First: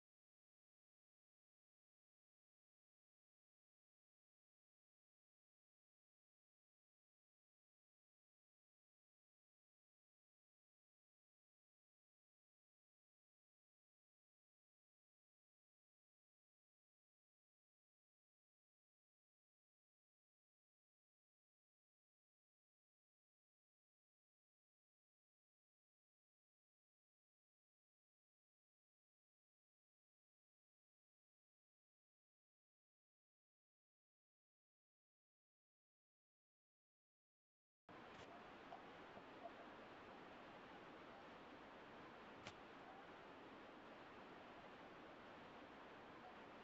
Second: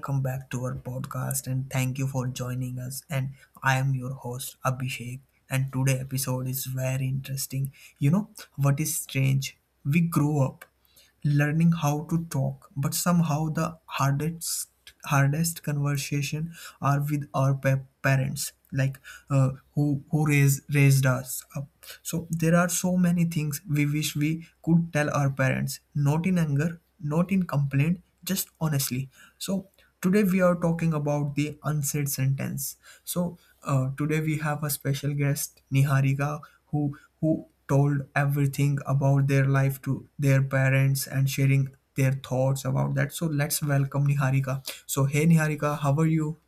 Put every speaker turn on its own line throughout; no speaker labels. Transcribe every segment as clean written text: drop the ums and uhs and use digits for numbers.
Welcome back to our podcast, and thank you for joining us. And I am your host Abhishek. And today episode is very interesting. You know what is strange? We grow up learning how to talk, but somehow the hardest conversation are with our parents. Like who raised us up. So there are so many things we wish we could tell our parents, not in anger, not in complaint, just honestly. So today we are talking about the unsaid sentence. So today we have a special guest, Niharika, who told everything about their life to their parents and sharing their thoughts about that. So let's welcome Niharika. So, hey Niharika, how are you?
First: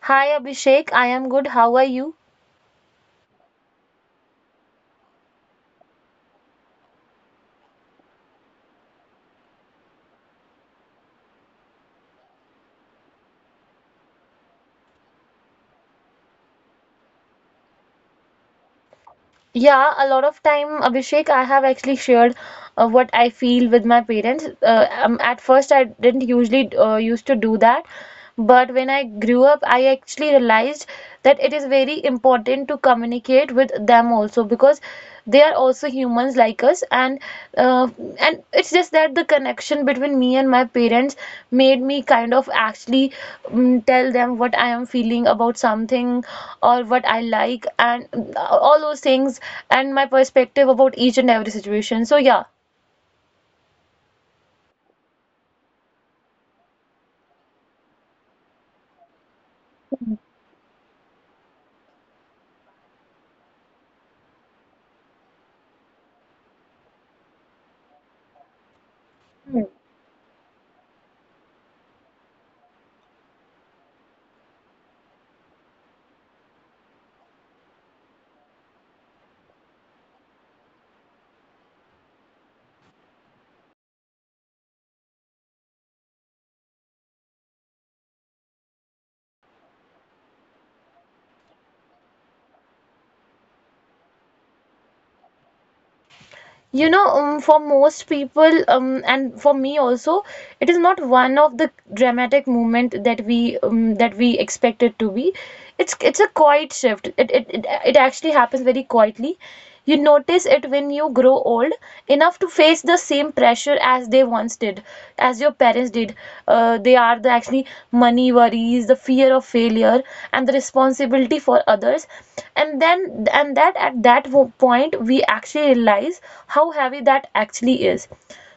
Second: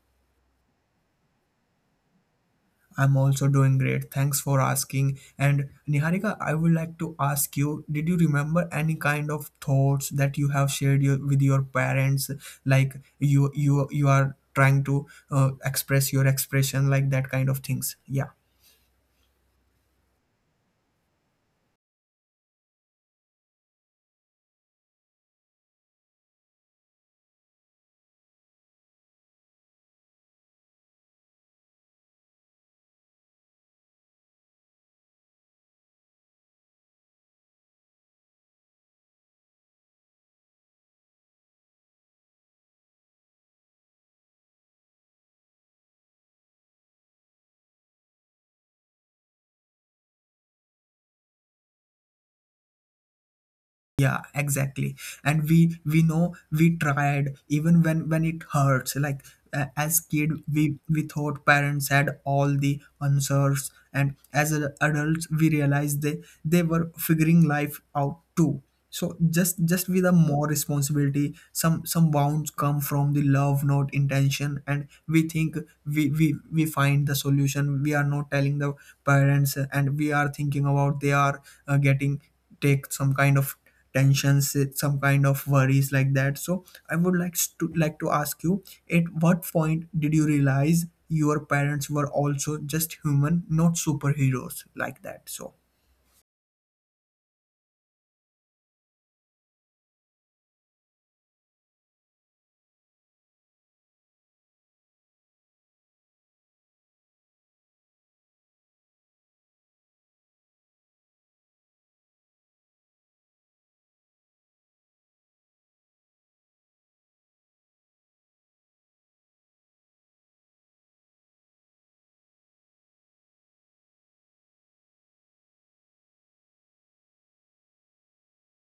Hi Abhishek, I am good. How are you?
I'm also doing great. Thanks for asking. And Niharika, I would like to ask you, did you remember any kind of thoughts that you have shared your, with your parents? Like you are trying to express your expression, like that kind of things. Yeah.
Yeah, a lot of time, Abhishek, I have actually shared what I feel with my parents. At first, I didn't usually used to do that, but when I grew up, I actually realized that it is very important to communicate with them also because they are also humans like us, uh, and it's just that the connection between me and my parents made me kind of actually tell them what I am feeling about something or what I like and all those things and my perspective about each and every situation. So yeah.
Yeah, exactly. And we know we tried even when it hurts. Like as kid, we thought parents had all the answers, and as adults, we realized they were figuring life out too. So just with a more responsibility, some bounds come from the love, not intention, and we we find the solution. We are not telling the parents, and we are thinking about they are getting take some kind of tensions, some kind of worries like that. So I would like to ask you, at what point did you realize your parents were also just human, not superheroes like that? So
For most people, and for me also, it is not one of the dramatic movement that we expect it to be. It's a quiet shift. It actually happens very quietly. You notice it when you grow old enough to face the same pressure as they once did, as your parents did. They are the actually money worries, the fear of failure, and the responsibility for others. And that point, we actually realize how heavy that actually is.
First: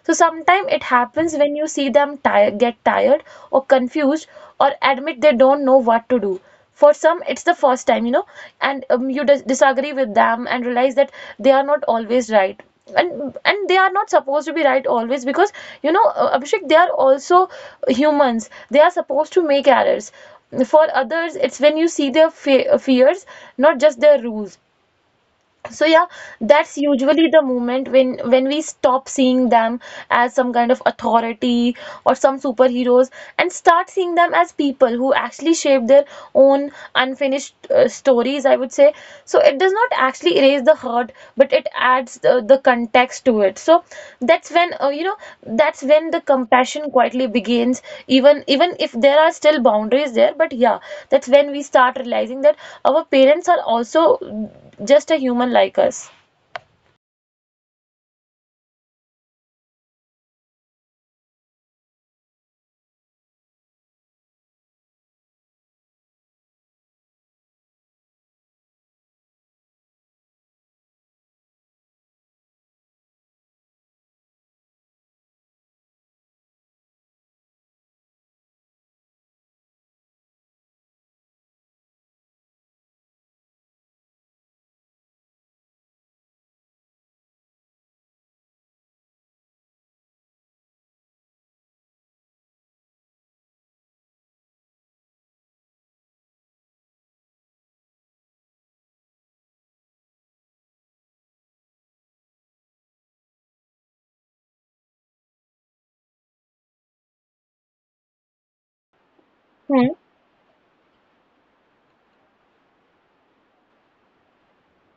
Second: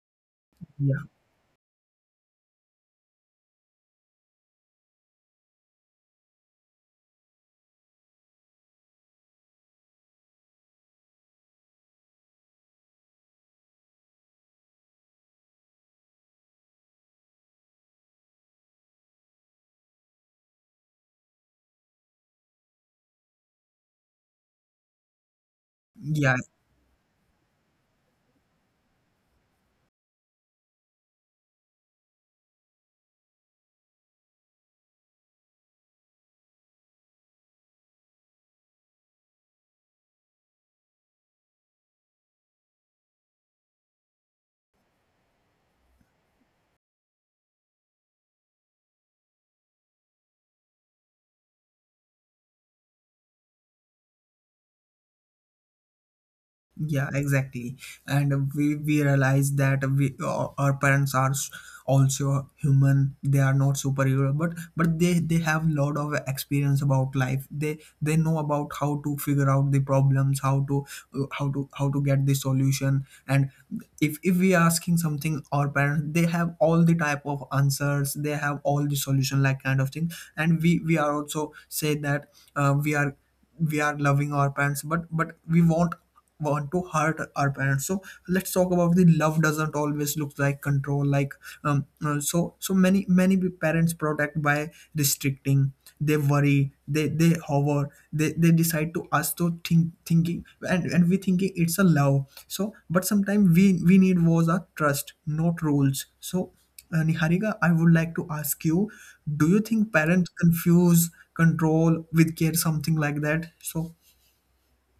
So sometimes it
yeah,
happens when you see them get tired or confused or admit they don't know what to do. For some it's the first time, you know, and you disagree with them and realize that they are not always right, and they are not supposed to be right always because, you know, Abhishek, they are also humans, they are supposed to make errors. For others it's when you see their fears, not just their rules. So yeah,
yeah.
that's usually the moment when we stop seeing them as some kind of authority or some superheroes and start seeing them as people who actually shape their own unfinished stories, I would say. So it does not actually erase the hurt, but it adds the context to it. So that's when, you know, that's when the compassion quietly begins, even if there are still boundaries there, but yeah, that's when we start realizing that our parents are also just a human like us.
Yeah, exactly. And we realize that we our parents are also human. They are not superhero, but they have lot of experience about life. They know about how to figure out the problems, how to how to get the solution. And if we are asking something our parents, they have all the type of answers. They have all the solution like kind of thing. And we are also say that uh, we are we are loving our parents, but we want to hurt our parents. So let's talk about the love doesn't always look like control. Like so so many parents protect by restricting. They worry, they hover, they decide to us to think thinking, and we thinking it's a love. So but sometimes we need was a trust, not rules. So Niharika, I would like to ask you, do you
Hmm.
think parents confuse control with care, something like that? So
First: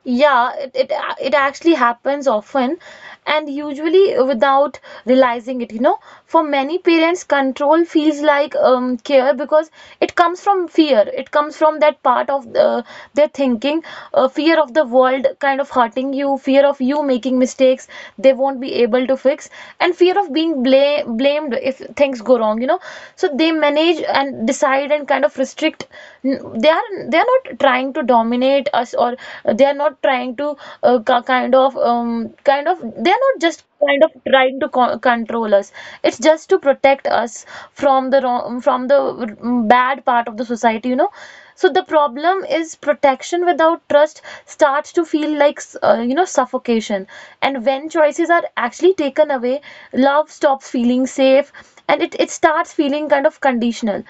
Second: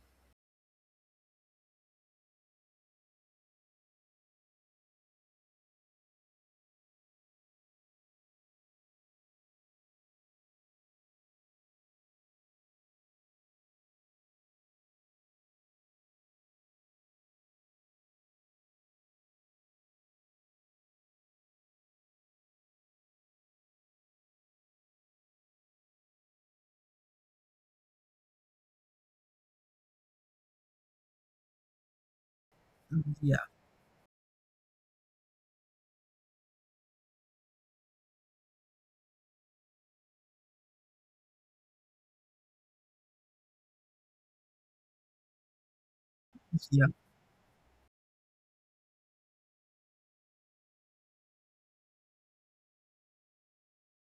Yeah, it it actually happens often and usually without realizing it, you know. For many parents, control feels like care because it comes from fear. It comes from that part of their thinking, fear of the world kind of hurting you, fear of you making mistakes they won't be able to fix, and fear of being blamed if things go wrong, you know. So they manage and decide and kind of restrict. They are not trying to dominate us, or they are not trying to kind of kind of, they are
yeah,
not just kind of trying to control us. It's just to protect us from the wrong, from the bad part of the society, you know. So the problem is protection without trust starts to feel like, you know,
yeah,
suffocation. And when choices are actually taken away, love stops feeling safe, and it starts feeling kind of conditional.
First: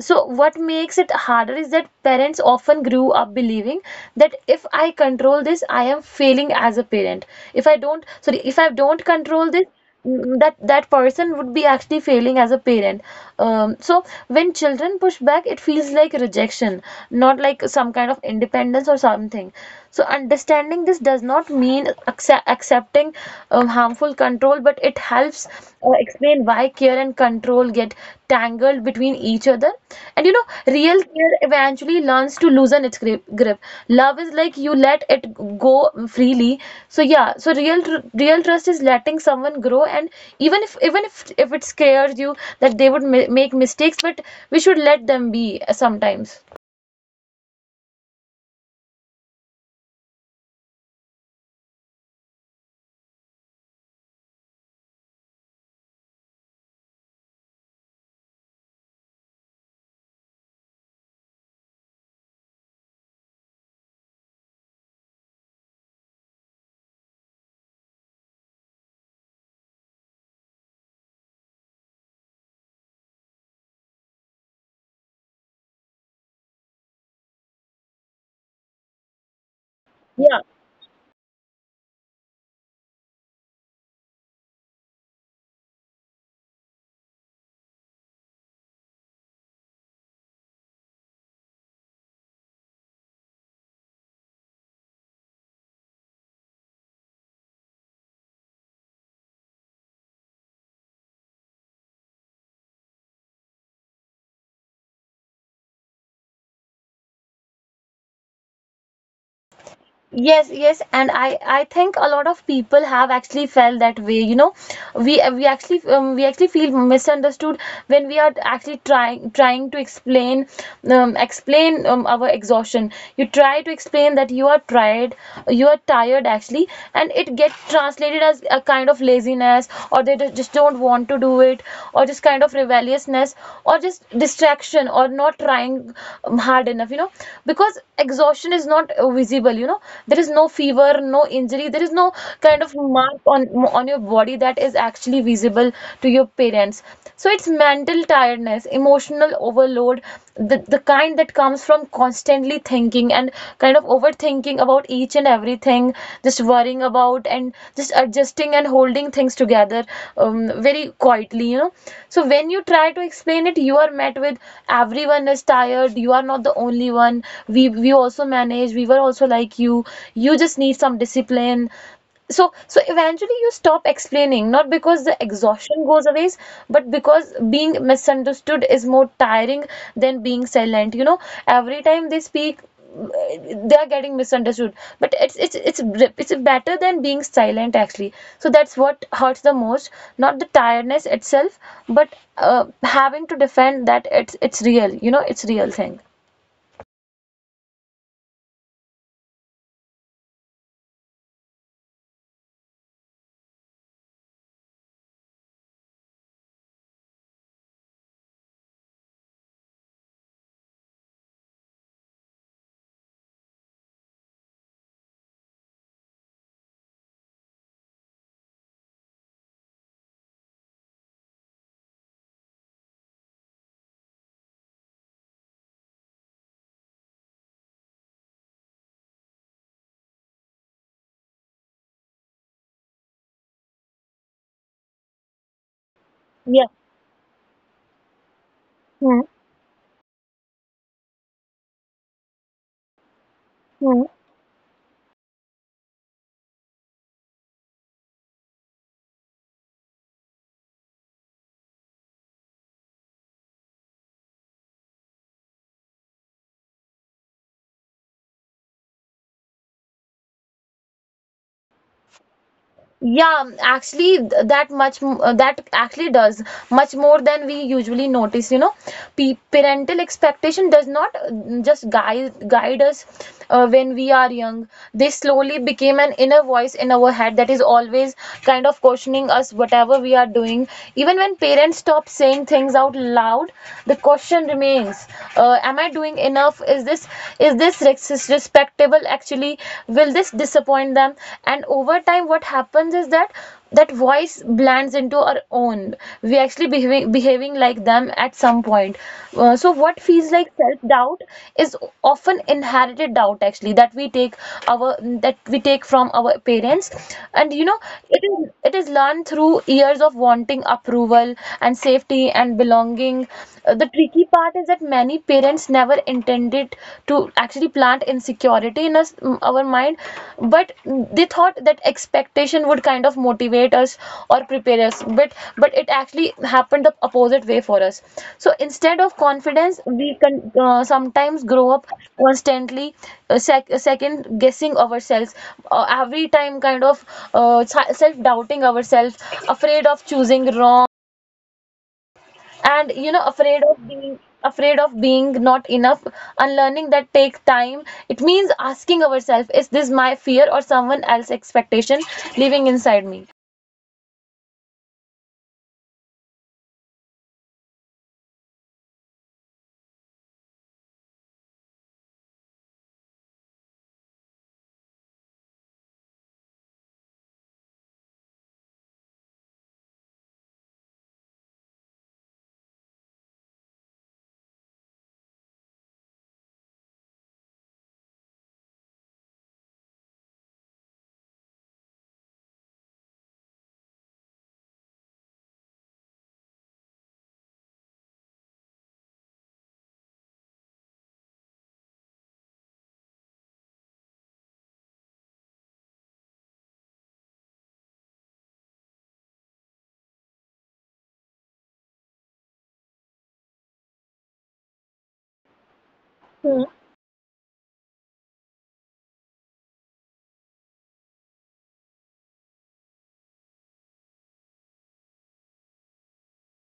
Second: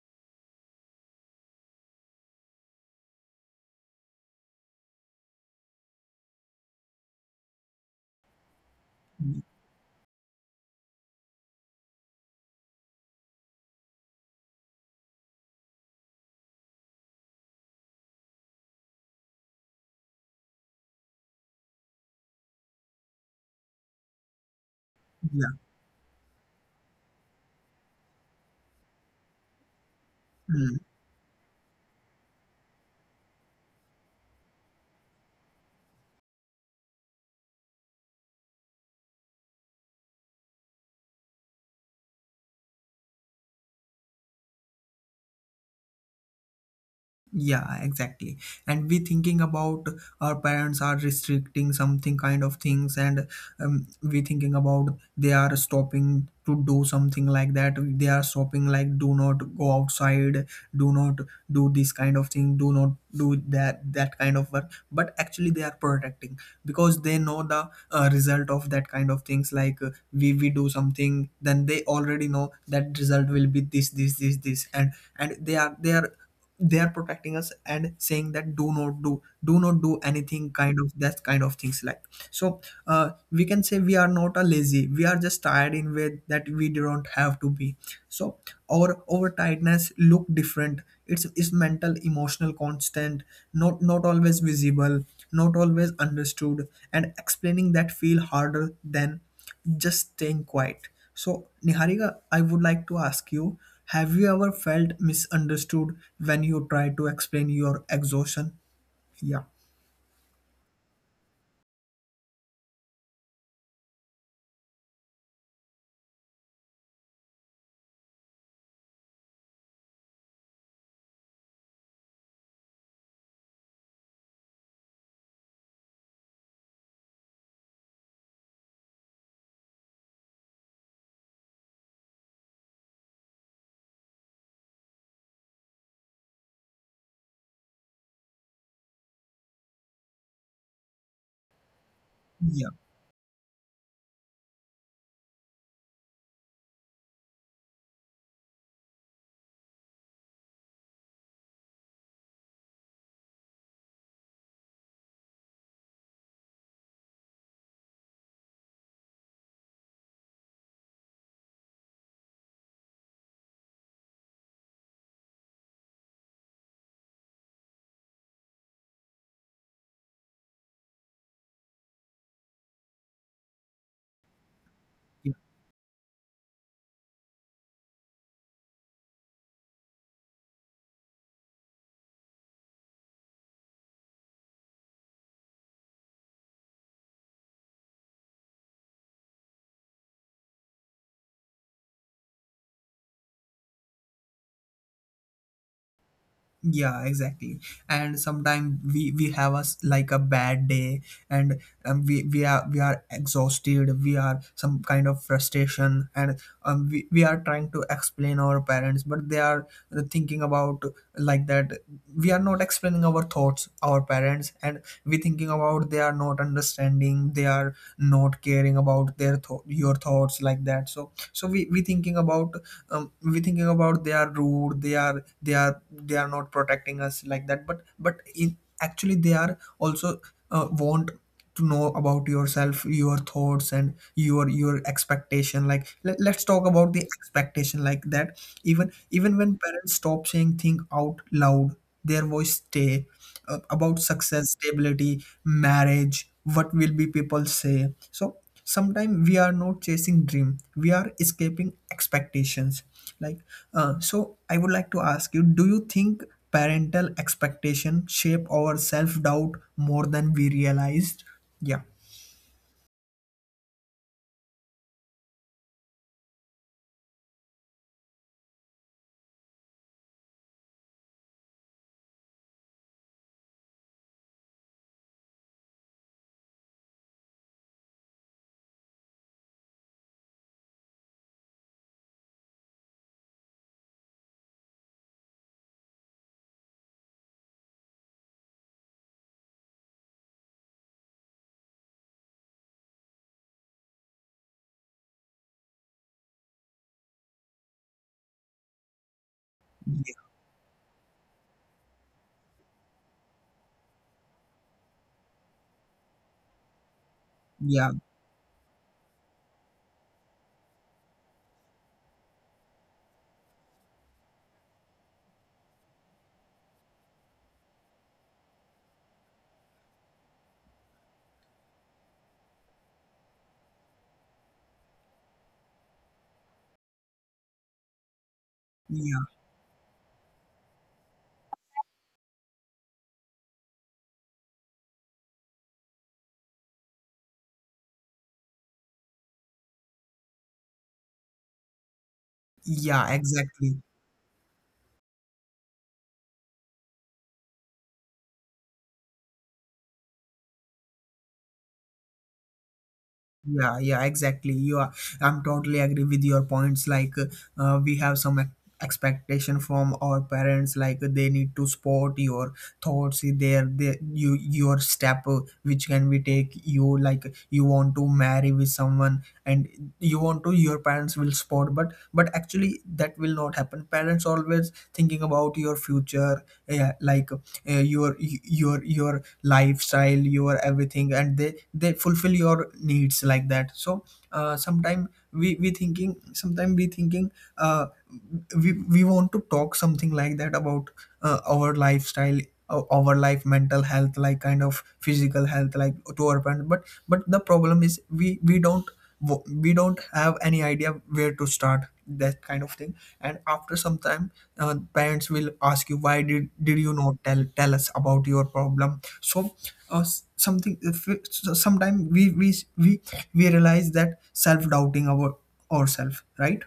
So what makes it harder is that parents often grew up believing that if I control this I am failing as a parent. If I don't, sorry, if I don't
yeah,
control this, that person would be actually failing as a parent. So when children push back it feels like rejection, not like some kind of independence or something. So understanding this does not mean accepting harmful control, but it helps
yeah.
explain why care and control get tangled between each other. And you know,
Hmm.
real care eventually learns to loosen its grip. Love is like you let it go freely. So yeah, so real real trust is letting someone grow, and even if it scares you that they would make mistakes, but we should let them be sometimes.
Yeah, exactly. And we thinking about our parents are restricting something kind of things, and we thinking about they are stopping to do something like that. They are stopping like do not go outside, do not do this kind of thing, do not do that kind of work. But actually, they are protecting because they know the result of that kind of things. Like we do something, then they already know that result will be this this this this, and and they are protecting us and saying that do not do anything kind of that kind of things. Like so uh, we can say we are not a lazy, we are just tired in way that we don't have to be. So our tiredness look different. It's mental, emotional, constant, not always visible, not always understood, and explaining that feel harder than just staying quiet. So Niharika, I would like to ask you, have you ever felt misunderstood when you try to explain your exhaustion? yeah,
Yes, yes, and I think a lot of people have actually felt that way. You know, we actually we actually feel misunderstood when we are actually trying to explain explain our exhaustion. You try to explain that you are tired actually, and it gets translated as a kind of laziness, or they just don't want to do it, or just kind of rebelliousness, or just distraction or not trying hard enough, you know, because exhaustion is not visible, you know. There is no fever, no injury, there is no kind of mark on your body that is actually visible to your parents. So it's mental tiredness, emotional overload, the kind that comes from constantly thinking and kind of overthinking about each and everything, just worrying about and just adjusting and holding things together very quietly, you know. So when you try to explain it you are met with: everyone is tired, you are not the only one, we also manage, we were also like you just need some discipline. So, so eventually you stop explaining, not because the
yeah.
exhaustion goes away, but because being misunderstood is more tiring than being silent. You know, every time they speak, they are getting misunderstood. But it's it's better than being silent actually. So that's what hurts the most, not the tiredness itself, but having to defend that it's real. You know, it's real thing.
Yeah, exactly. And sometimes we have us like a bad day, and we are exhausted, we are some kind of frustration, and we are trying to explain our parents, but they are thinking about like that we are not explaining our thoughts our parents, and we thinking about they are not understanding, they are not caring about their thought your thoughts like that. So so we thinking about we thinking about they are rude, they are they are not protecting us like that. But in, actually they are also want to know about yourself your thoughts and your expectation. Like let's
Yeah.
talk about the expectation like that. Even when parents stop saying thing out loud, their voice stay,
Hmm.
about success, stability, marriage, what will be people say. So sometimes we are not chasing dream, we are escaping expectations. Like so I would like to ask you, do you think parental expectation shape our self-doubt more than we realized? Yeah,
Yeah, actually, that much that actually does much more than we usually notice. You know, P parental expectation does not just guide us when we are young. They slowly became an inner voice in our head that is always kind of questioning us whatever we are doing. Even when parents stop saying things out loud, the question remains: am I doing enough? Is this respectable? Comfortable actually? Will this disappoint them? And over time what happens is that that voice blends into our own. We actually behaving like them at some point. So what feels
yeah,
like self doubt is often inherited doubt actually that we take our, that we take from our parents, and you know,
yeah,
it is, it is learned through years of wanting approval and safety and belonging. The tricky part is that many parents never intended to actually plant insecurity in us, our mind. But they thought that expectation would kind of motivate us or prepare us, but it actually happened the opposite way for us. So instead of
yeah,
confidence we can sometimes grow up constantly second guessing ourselves, every time kind of self doubting ourselves, afraid of choosing wrong, and you
yeah,
know, afraid of
exactly.
being, afraid of being not enough. Unlearning that take time. It means asking ourselves: is this my fear or someone else's expectation living inside me?
Yeah, yeah, exactly. You are, I'm totally agree with your points. Like we have some expectation from our parents, like they need to support your thoughts, their you your step, which can be take you. Like, you want to marry with someone, and you want to your parents will support, but actually that will not happen. Parents always thinking about your future, yeah, like your your lifestyle, your everything, and they fulfill your needs like that. So sometime we thinking uh, we want to talk something like that about our lifestyle, our life, mental health, like kind of physical health, like to our parents. But the problem is we don't, we don't have any idea where to start, that kind of thing. And after some time, parents will ask you why
Hmm.
did you not tell us about your problem. So s- something if it- so sometime we we realize that self doubting our ourselves, right?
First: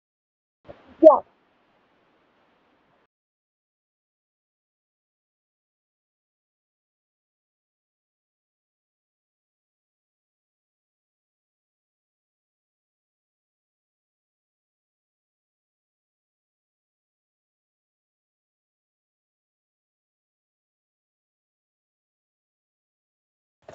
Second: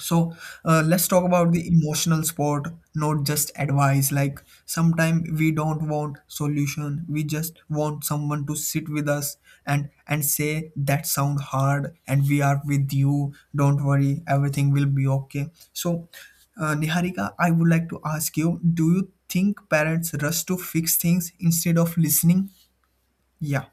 So let's
Yeah.
talk about the emotional support, not just advice. Like sometimes we don't want solution, we just want someone to sit with us and say that sound hard and we are with you, don't worry, everything will be okay. So Niharika, I would like to ask you, do you think parents rush to fix things instead of listening? Yeah,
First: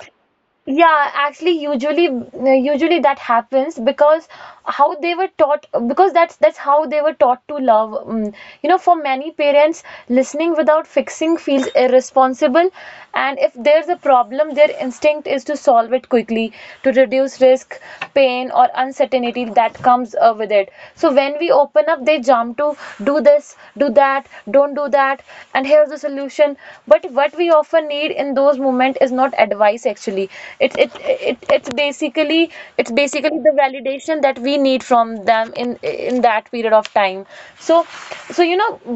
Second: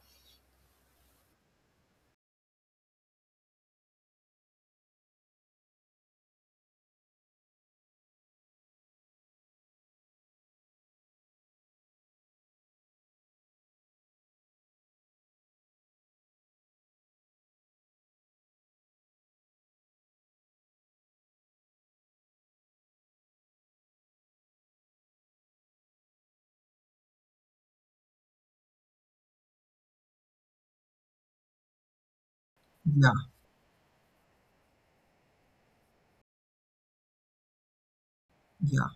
Yeah, actually, usually, usually that happens because how they were taught, because that's how they were taught to love. Mm, you know, for many parents, listening without fixing feels irresponsible, and if there's a problem, their instinct is to solve it quickly, to reduce risk, pain, or uncertainty that comes with it. So when we open up, they jump to: do this do that, don't do that, and here's the solution. But what we often need in those moments is not advice actually. It's basically, it's
yeah,
basically the validation that we need from them in that period of time. So so you know,
yeah,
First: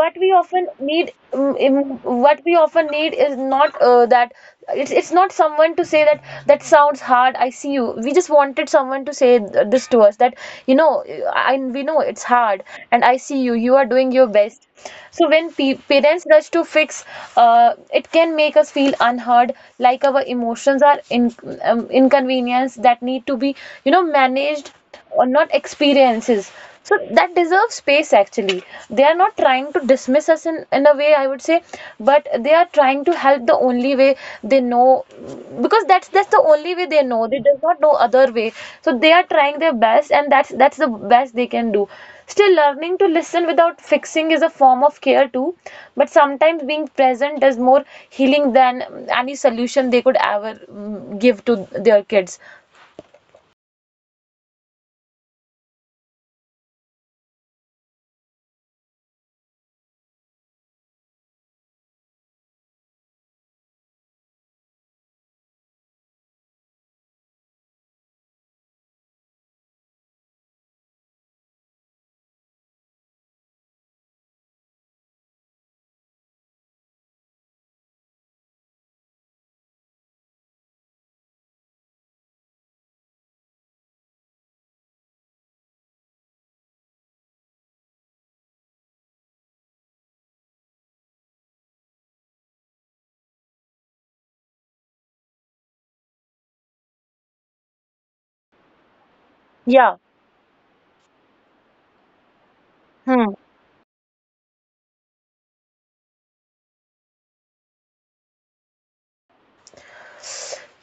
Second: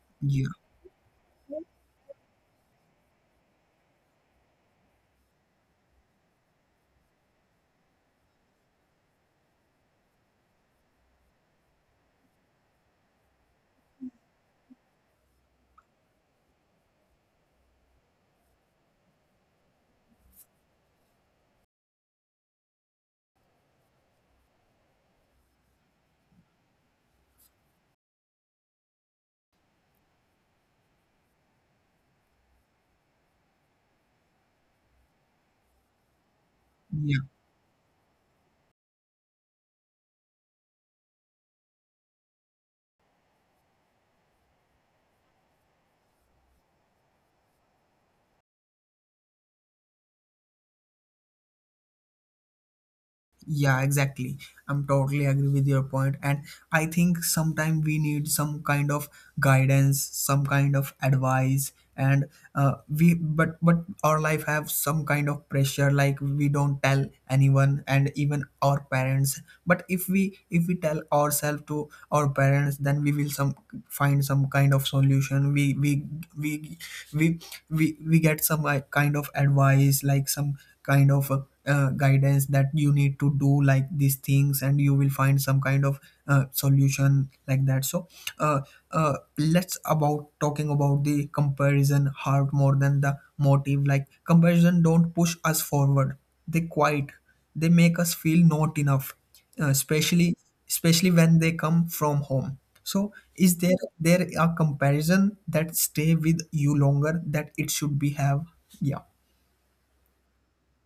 yeah,
what we often need is not that. It's not someone to say that, that sounds hard, I see you. We just wanted someone to say this to us, that you know, we know it's hard, and I see you, you are doing your best. So when pe parents rush to fix, uh, it can make us feel unheard, like our emotions are in inconvenience that need to be, you know, managed or not experiences. So that deserves space actually. They are not trying to dismiss us in a way I would say, but they are trying to help the only way they know, because that's the only way they
yeah.
know, they does not know other way. So they are trying their best and that's the best they can do. Still, learning to listen without fixing is a form of care too. But sometimes being present is more healing than any solution they could ever give to their kids.
Yeah, exactly. I'm totally agree with your point, and I think sometimes we need some kind of guidance, some kind of advice, and we but our life have some kind of pressure, like we don't tell anyone, and even our parents. But if we tell ourselves to our parents, then we will some find some kind of solution. We we we get some like, kind of advice, like some kind of guidance that you need to do like these things and you will find some kind of solution like that. So uh, let's about talking about the comparison heart more than the motive. Like comparison don't push us forward, they quiet, they make us feel not enough, uh,
Yeah.
especially especially when they come from home. So is there a comparison that stay with you longer that it should be have? Yeah,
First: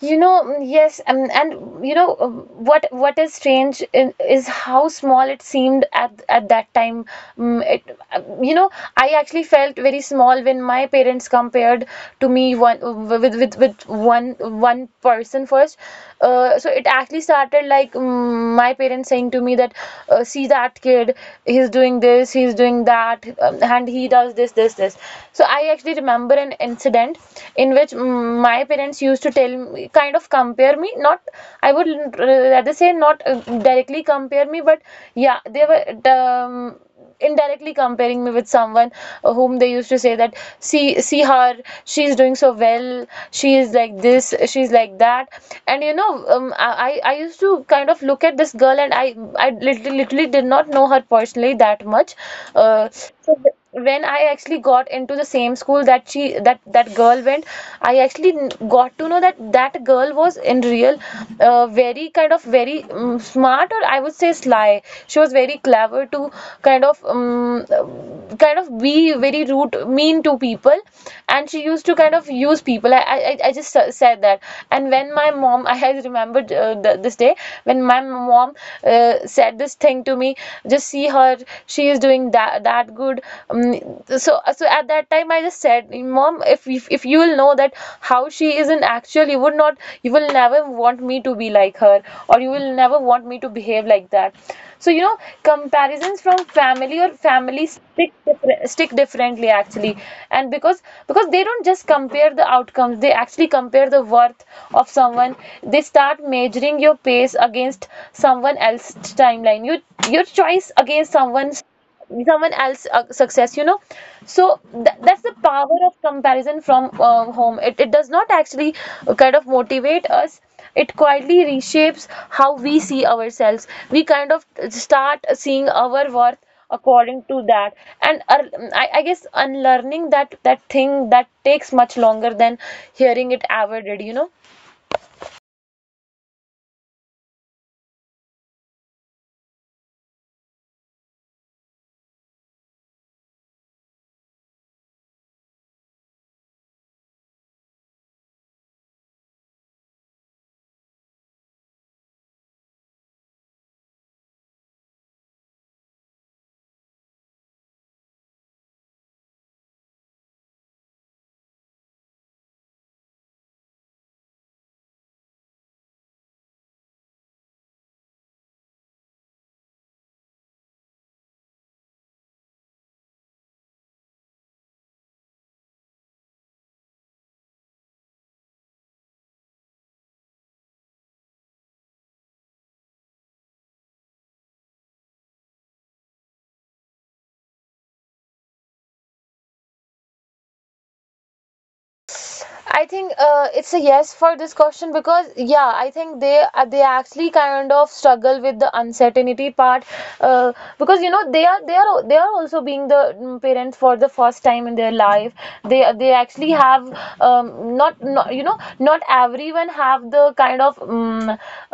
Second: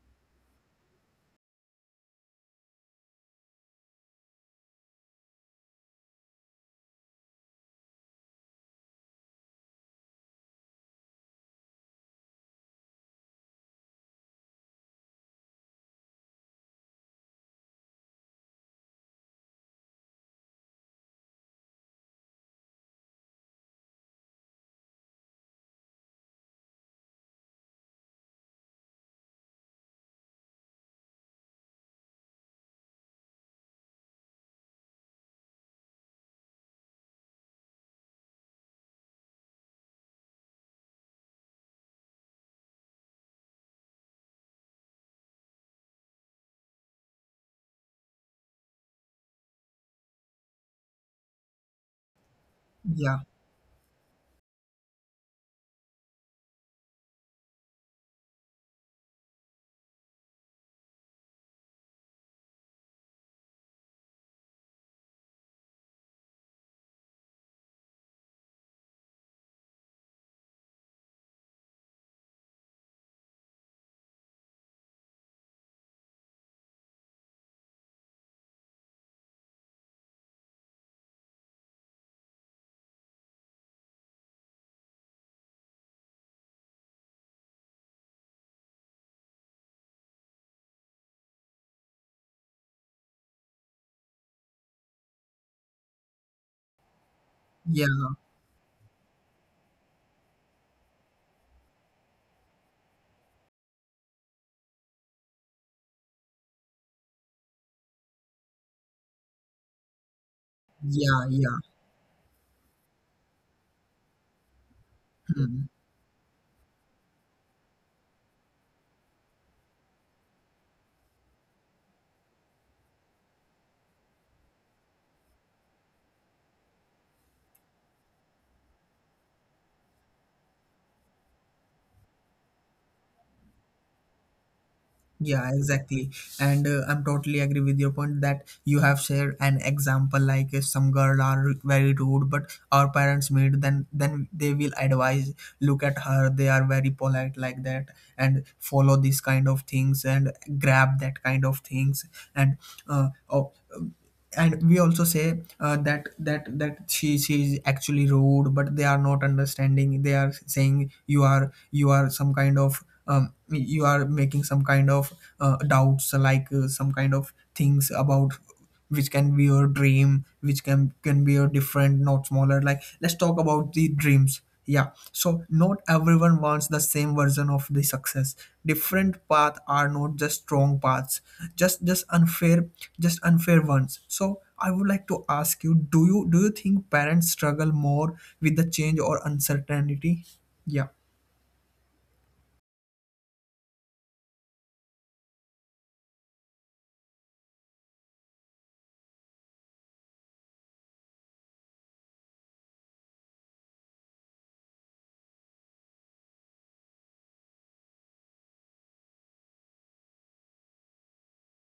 You know, yes, and you know what is strange is how small it seemed at that time. Mm, it, uh, you know, I actually felt very small when my parents compared to me one with one person first. So it actually started like my parents saying to me that, see that kid, he's doing this, he's doing that, and he does this, this. So I actually remember an incident in which my parents used to tell me kind of compare me not I would rather say not directly compare me but yeah they were indirectly comparing me with someone whom they used to say that see her, she's doing so well, she is like this, she's like that. And you know, I used to kind of look at this girl, and I literally, literally did not know her personally that much. uh,
yeah,
so when I actually got into the same school that she that that girl went, I actually got to know that that girl was in real very kind of very smart, or I would say sly. She was very clever to kind of um, kind of be very rude, mean to people, and she used to kind of use people. I just said that. And when my mom, I had remembered this day when my mom said this thing to me, just see her, she is doing that good. Um, so so at that time I just said, mom, if you will know that how she is in actual, you would not, you will never want me to be like her, or you will never want me to behave like that. So you know, comparisons from family or family
yeah,
stick stick differently actually. And because they don't just compare the outcomes, they actually compare the worth of someone. They start measuring your pace against someone else's timeline, your choice against
yeah, yeah.
someone's someone else's success, you know. So that's the
Mm.
power of comparison from home. It does not actually kind of motivate us, it quietly reshapes how we see ourselves. We kind of start seeing our worth according to that. And I guess unlearning that thing, that takes much longer than hearing it ever did, you know.
Yeah, exactly. And I'm totally agree with your point that you have shared an example. Like if some girl are very rude, but our parents meet, then they will advise, look at her, they are very polite like that, and follow these kind of things and grab that kind of things. And uh, oh, and we also say that she is actually rude, but they are not understanding, they are saying you are some kind of you are making some kind of doubts like some kind of things about which can be your dream, which can be your different, not smaller. Like let's talk about the dreams. Yeah, so not everyone wants the same version of the success. Different paths are not just strong paths, just just unfair, just unfair ones. So I would like to ask you, do you think parents struggle more with the change or uncertainty? Yeah,
I think it's a yes for this question, because yeah, I think they actually kind of struggle with the uncertainty part. uh, because you know, they are also being the parents for the first time in their life. They actually have not you know, not everyone have the kind of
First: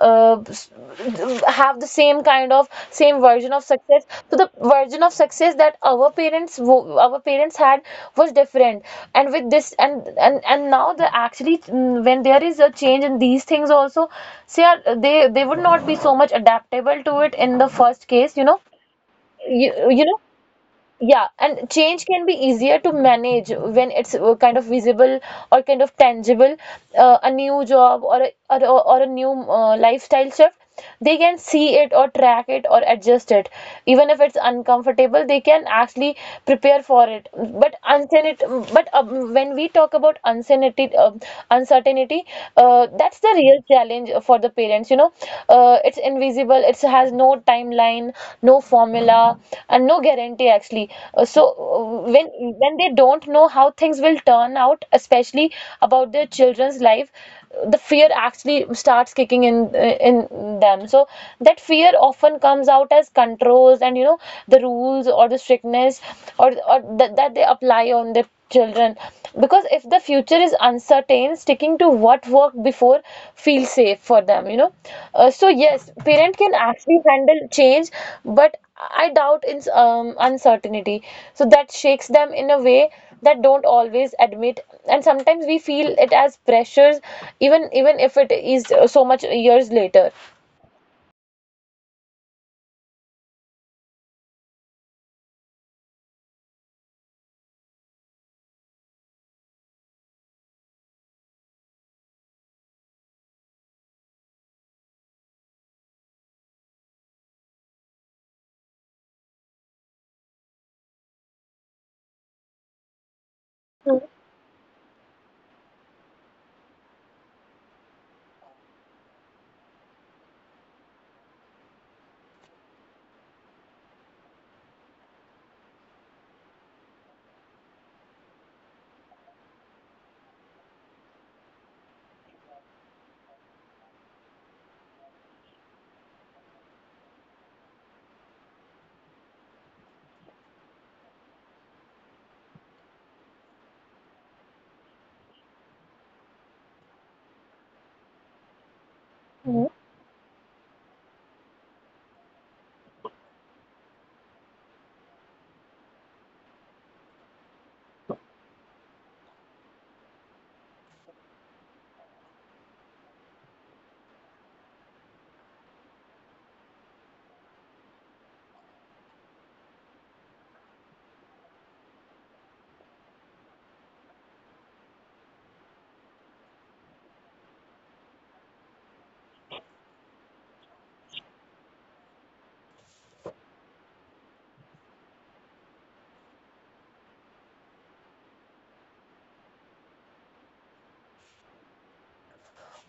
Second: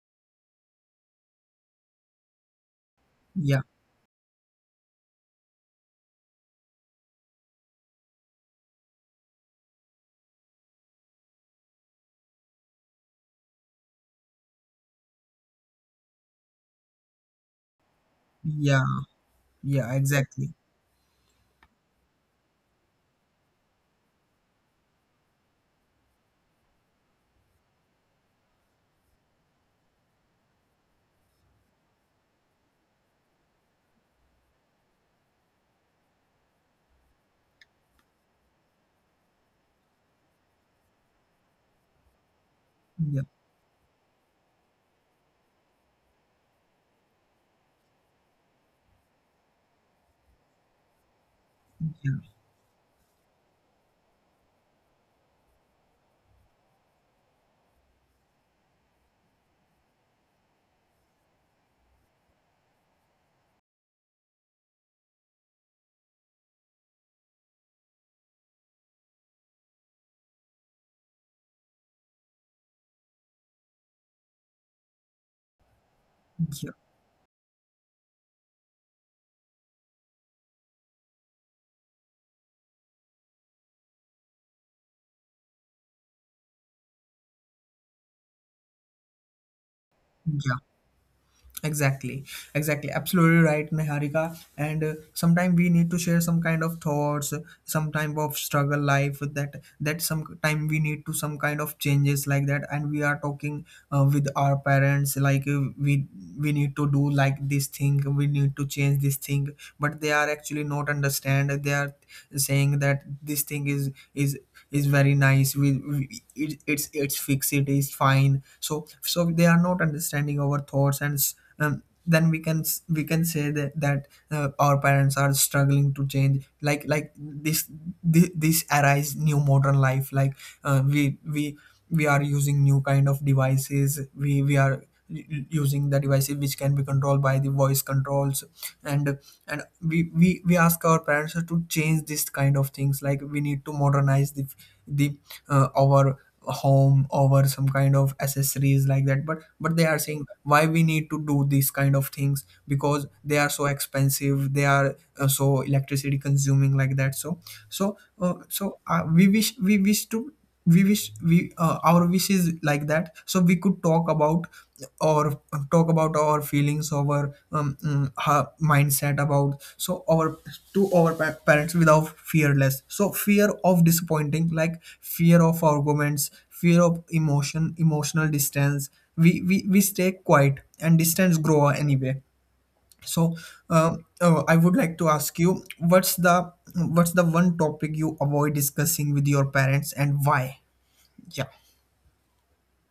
uh, s- have the same kind of same version
yeah,
of success. So the version of success that our parents had was different. And with this, and now the actually, when there is a change in these things also, they are they would not be so much adaptable to it in the first case, you know.
yeah, yeah,
you, you know
exactly.
yeah, and change can be easier to manage when it's kind of visible or kind of tangible. A new job, or or a new lifestyle shift, they can see it, or track it, or adjust it. Even if it's uncomfortable, they can actually prepare for it. But unsanit, but When we talk about uncertainty,
Yeah,
that's the real challenge for the parents, you know. It's invisible, it has no timeline, no formula, and no guarantee actually. Uh, so
yeah,
uh, when when they don't know how things will turn out, especially about their children's life, the fear actually starts kicking in in them. So that fear often comes out as controls, and you know, the rules or the strictness, that they apply on their children. Because if the future is uncertain, sticking to what worked before feels safe for them, you know. So yes, parent can
yeah,
actually handle change, but I doubt in uncertainty. So that shakes them in a way that don't always admit, and sometimes we feel it as pressures, even if it is so much years later.
yeah. Exactly, exactly, absolutely right, Niharika. And sometimes we need to share some kind of thoughts, some type of struggle life that sometime we need to some kind of changes like that. And we are talking with our parents like we need to do like this thing, we need to change this thing, but they are actually not understand. They are saying that this thing is very nice. We it's fixed, it is fine. So they are not understanding our thoughts. And then we can we can say that our parents are struggling to change like this arise new modern life. Like uh, we we we are using new kind of devices. We are using the devices which can be controlled by the voice controls, and we ask our parents to change this kind of things, like we need to modernize the our home over some kind of accessories like that. but
Mhm.
but they are saying, why we need to do these kind of things? Because they are so expensive, they are so electricity consuming like that. So we wish, we wish to we wish we our wish is like that, so we could talk about, or talk about our feelings, our mindset about, so our to our parents without fearless, so fear of disappointing, like fear of arguments, fear of emotion, emotional distance. We stay quiet and distance grow anyway. So I would like to ask you, what's the one topic you avoid discussing with your parents and why? Yeah,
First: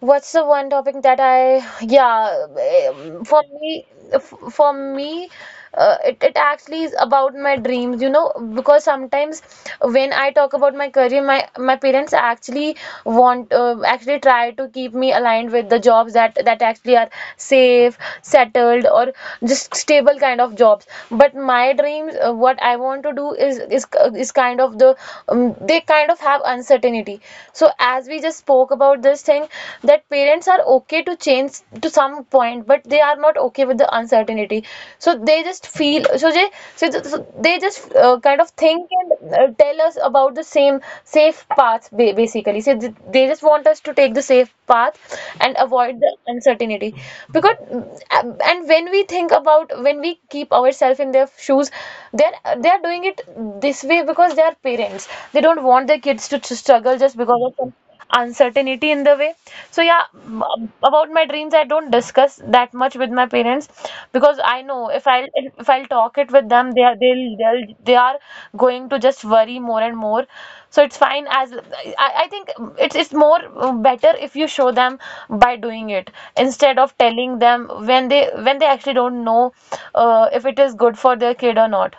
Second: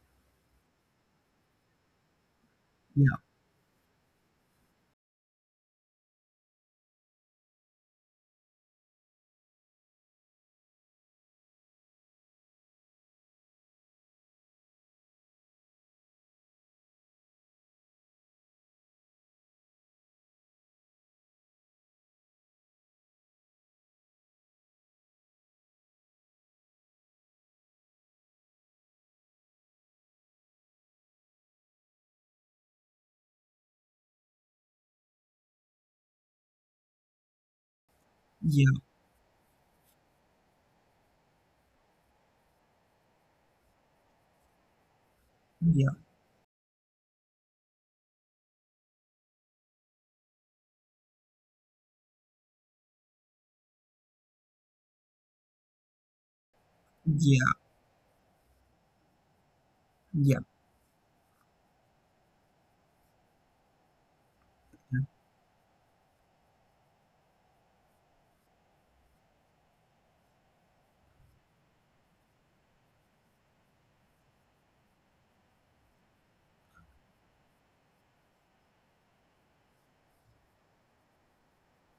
What's the one topic that I, yeah,
yeah,
for me, for me, it actually is about my dreams, you know. Because sometimes when I talk about my career, my parents actually actually try to keep me aligned with the jobs that that actually are safe, settled, or just stable kind of jobs. But my dreams, what I want to do is is kind of the, they kind of have uncertainty. So as we just spoke about this thing, that parents are okay to change to some point, but they are not okay with the uncertainty. So they just feel, so they so so they just kind of
yeah,
think and tell us about the same safe path basically. So they just want us to take the safe path and
yeah,
avoid the uncertainty. Because uh, and when we think about, when we keep ourselves in their shoes, they're doing it this way because they are parents. They don't want their kids to struggle just because of
yeah,
some uncertainty in the way. So yeah.
yeah.
About my dreams, I don't discuss that much with my parents, because I know if I'll, if I'll talk it with them, they are they'll they are going to just worry more and more. So it's fine. As I think it's more better if you show them by doing it, instead of telling them, when they, when they actually don't know if it is good for their kid or not.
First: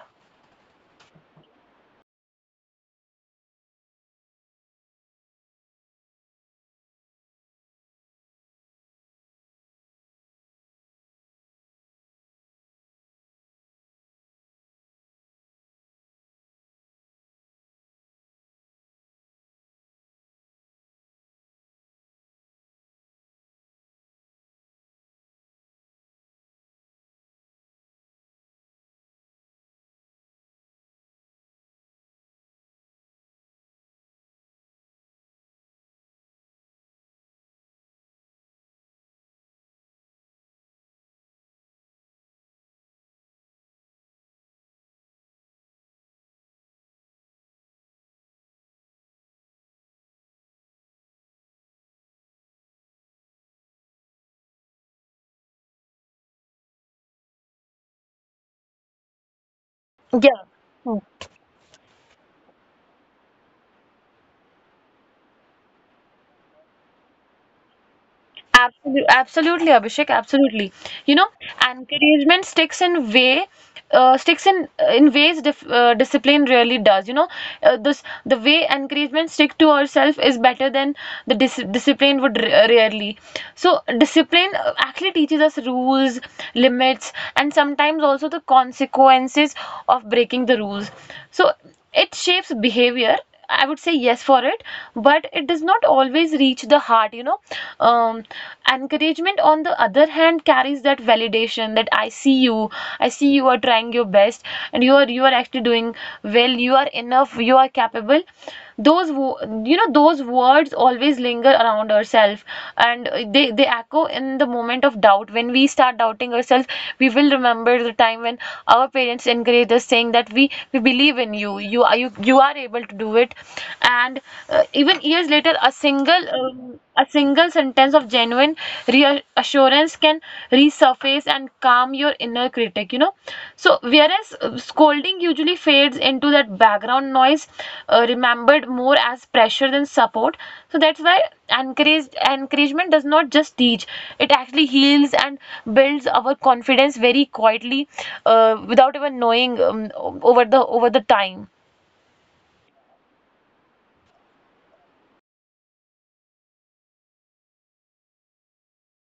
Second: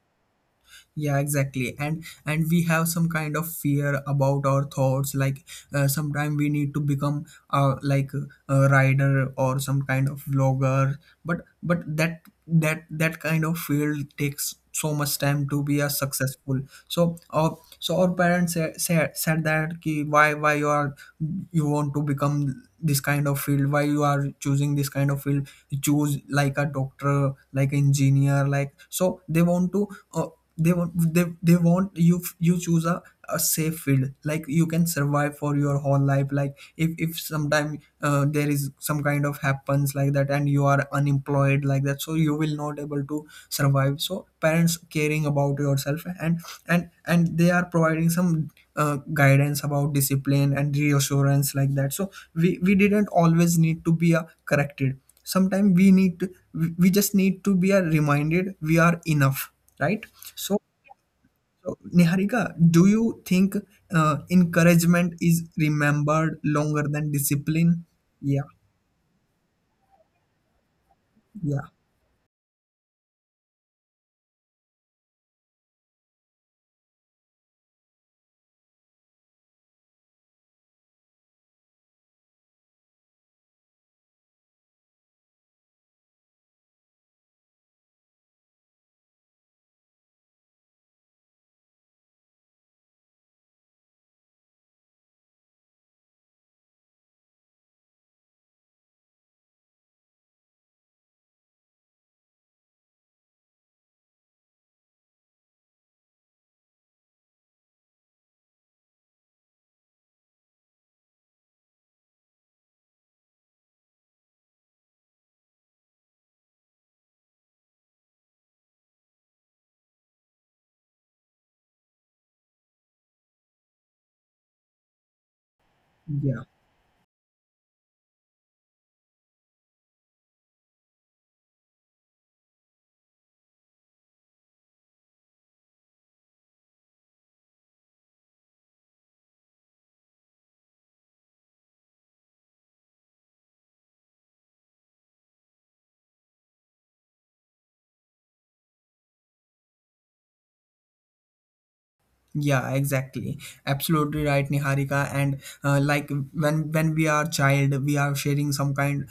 Yeah, exactly, and we have some kind of fear about our thoughts, like sometime we need to become like a rider or some kind of vlogger. But that that kind of field takes so much time to be a successful. So our parents said that ki, why you are, you want to become this kind of field? Why you are choosing this kind of field? Choose like a doctor, like engineer, like. So they want to uh, they want you, you choose a safe field, like you can survive for your whole life. Like if sometime there is some kind of happens like that and you are unemployed like that, so you will not able to survive. So parents caring about yourself. And they are providing some guidance about discipline and reassurance like that. So we didn't always need to be corrected. Sometimes we need to, we just need to be reminded we are enough. Right.
Yeah.
So, so, Niharika, do you think encouragement is remembered longer than discipline? Yeah,
Absolutely, absolutely, Abhishek, absolutely. You know,
yeah,
encouragement sticks in way, sticks in ways dif discipline really does. You know, this the way encouragement stick to ourselves is better than the discipline would r rarely. So discipline actually teaches us rules, limits, and sometimes also the consequences of breaking the rules. So it shapes behavior, I would say yes for it, but it does not always reach the heart, you know. Um, Encouragement, on the other hand, carries that validation that I see you are trying your best, and you are actually doing well, you are enough, you are capable. Those, you know, those words always linger around ourselves, and they echo in the moment of doubt. When we start doubting ourselves, we will remember the time when our parents encouraged us, saying that we believe in you, you are you are able to do it. And even years later,
yeah.
a single sentence of genuine reassurance can resurface and calm your inner critic, you know. So whereas scolding usually fades into that background noise, remembered more as pressure than support. So that's why encouragement does not just teach, it actually heals and builds our confidence very quietly, without even knowing, over the time.
Yeah, exactly. Absolutely right, Niharika. And like when we are child, we are sharing some kind,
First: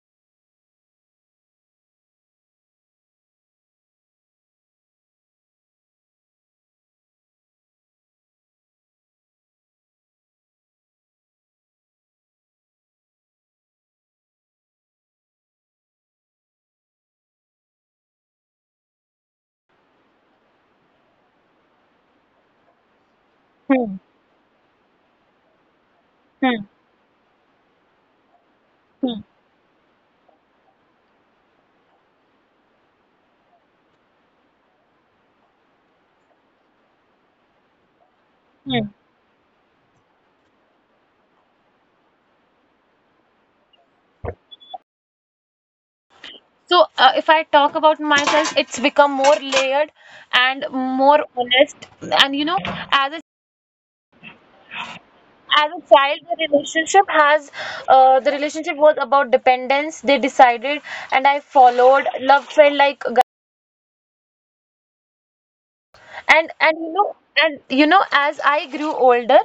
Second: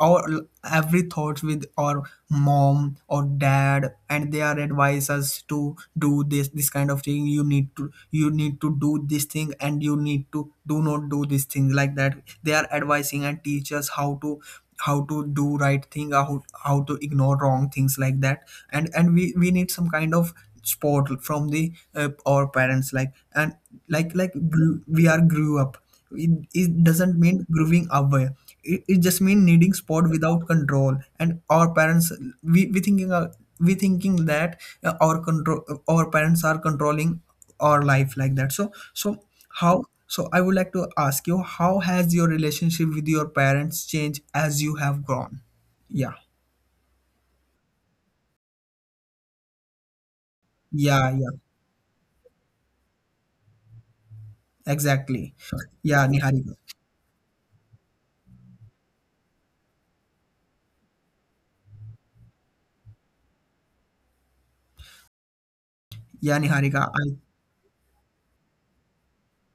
our every thoughts with our mom or dad, and they are advise us to do this kind of thing. You need to, you need to do this thing, and you need to do not do this thing like that. They are advising and teach us how to, how to do right thing, how to ignore wrong things like that. And we need some kind of support from the our parents, like. And
Hmm,
we are grew up. It
hmm,
doesn't mean growing away, it just mean
hmm,
needing support without control. And our parents, we we thinking uh, we thinking that our control, our parents are controlling or life like that. so
hmm.
so how so I would like to ask you, how has your relationship with your parents changed as you have grown? Yeah,
So, if I talk about myself, it's become more layered and
yeah, yeah,
more honest. And you know, as a
exactly.
as
Yeah,
a child,
Niharika.
the relationship has the relationship was about dependence. They decided, and I followed. Love felt like a gu-
Yeah,
and
Niharika,
and you
I.
know and you know, as I grew older,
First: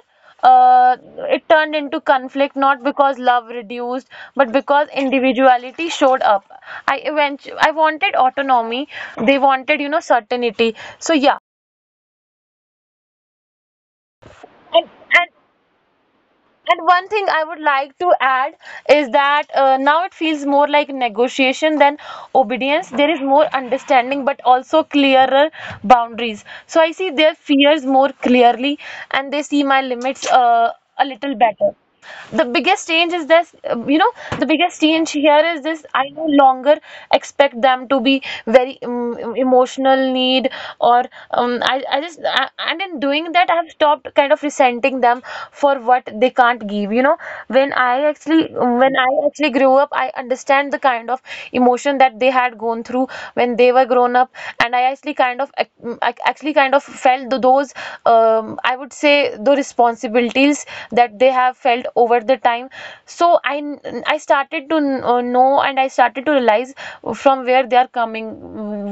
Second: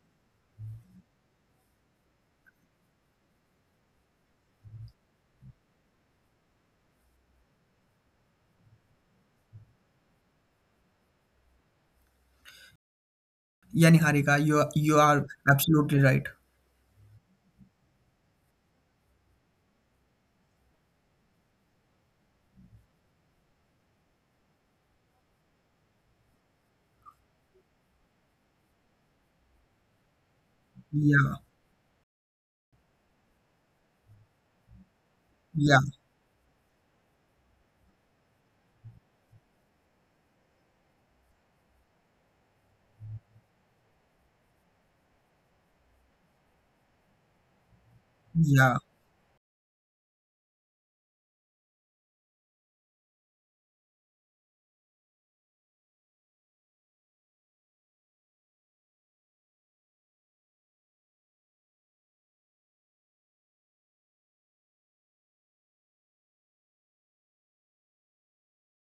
uh, it turned into conflict, not because love reduced, but because individuality showed up. I eventually, I wanted autonomy. They wanted, you know, certainty. So yeah.
Yeah, Niharika,
And
you are
and
absolutely right.
and one thing I would like to add is that now it feels more like negotiation than obedience. There is more understanding, but also clearer boundaries. So I see their fears more clearly, and they see my limits, a little
Yeah,
better. The biggest change is this, you know, the biggest change here is
yeah,
this, I no longer expect them to be very emotional need, or and in doing that, I have stopped kind of resenting them for what they can't give, you know. When I actually,
yeah,
when I actually grew up, I understand the kind of emotion that they had gone through when they were grown up. And I actually kind of actually kind of felt those, I would say the responsibilities that they have felt over the time. So I started to know, and I started to realize from where they are coming,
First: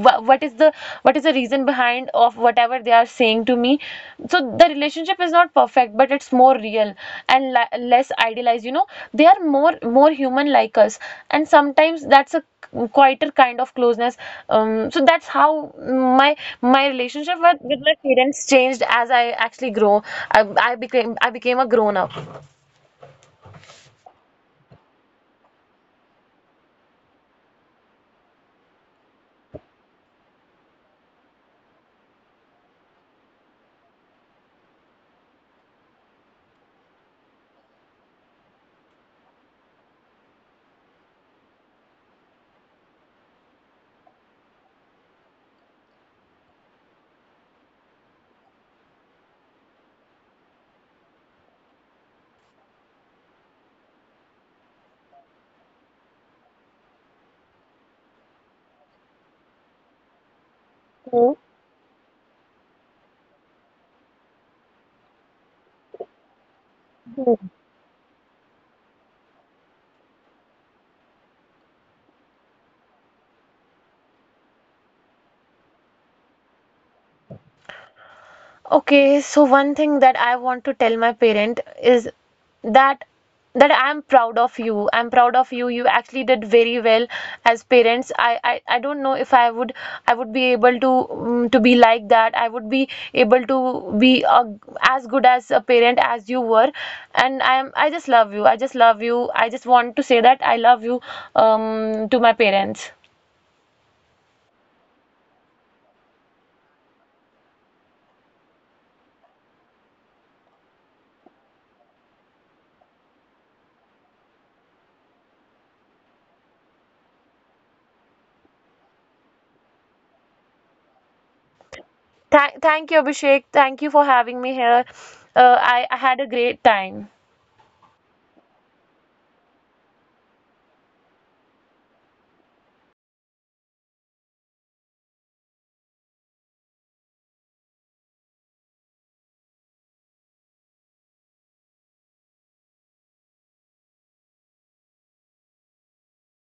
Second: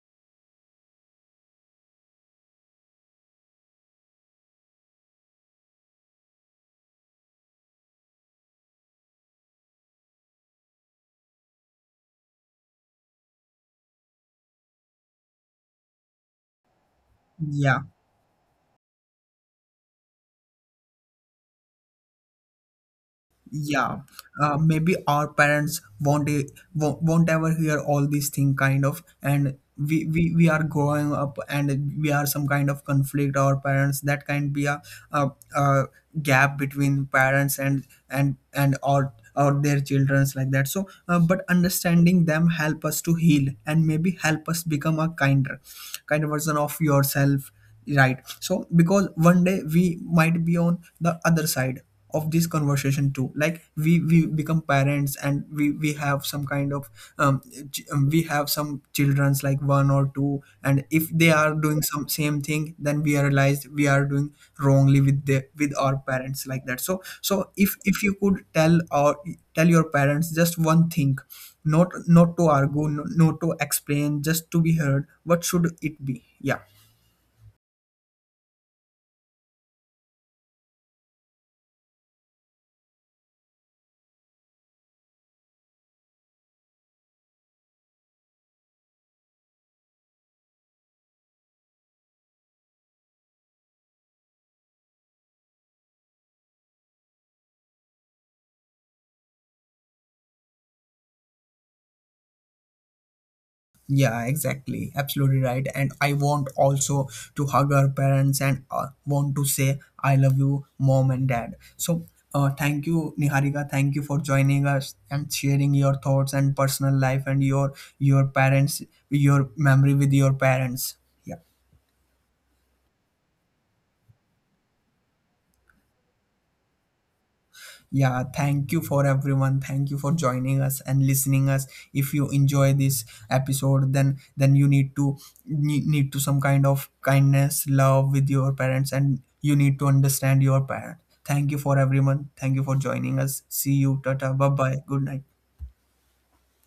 what is the, what is the reason behind of whatever they are saying to me. So the relationship is not perfect, but it's more real and less idealized, you know. They are more, more human like us, and sometimes that's a quieter kind of closeness. So that's how my my relationship with
yeah.
my parents changed, as I actually grow. I became a grown up.
Yeah, maybe our parents won't e- wo- won't ever hear all these thing kind of, and we are growing up and we are some kind of conflict. Our parents, that can be a gap between parents and or their childrens like that. So, but understanding them help us to heal and maybe help us become a kinder, kind version of yourself. Right. So because one day we might be on the other side of this conversation too, like we become parents and we have some kind of um, we have some children's like one or two. And if they are doing some same thing, then we realize we are doing wrongly with the with our parents like that. So if you could tell, or tell your parents just one thing, not to argue, no, not to explain, just to be heard, what should it be? Yeah.
Okay, so one thing that I want to tell my parent is that that I'm proud of you. I'm proud of you. You actually did very well as parents. I don't know if I would, I would be able to be like that. I would be able to be a, as good as a parent as you were. And I'm I just love you. I just love you. I just want to say that I love you, to my parents.
Yeah, exactly. Absolutely right. And I want also to hug her parents and want to say, I love you, mom and dad. So, thank you, Niharika. Thank you for joining us and sharing your thoughts and personal life and your parents, your memory with your parents. Yeah.
Thank you, Abhishek. Thank you for having me here. I had a great time.
Yeah, thank you for everyone, thank you for joining us and listening us. If you enjoy this episode, then you need to, need to some kind of kindness love with your parents, and you need to understand your parent. Thank you for everyone, thank you for joining us. See you. Tata, bye bye, good night.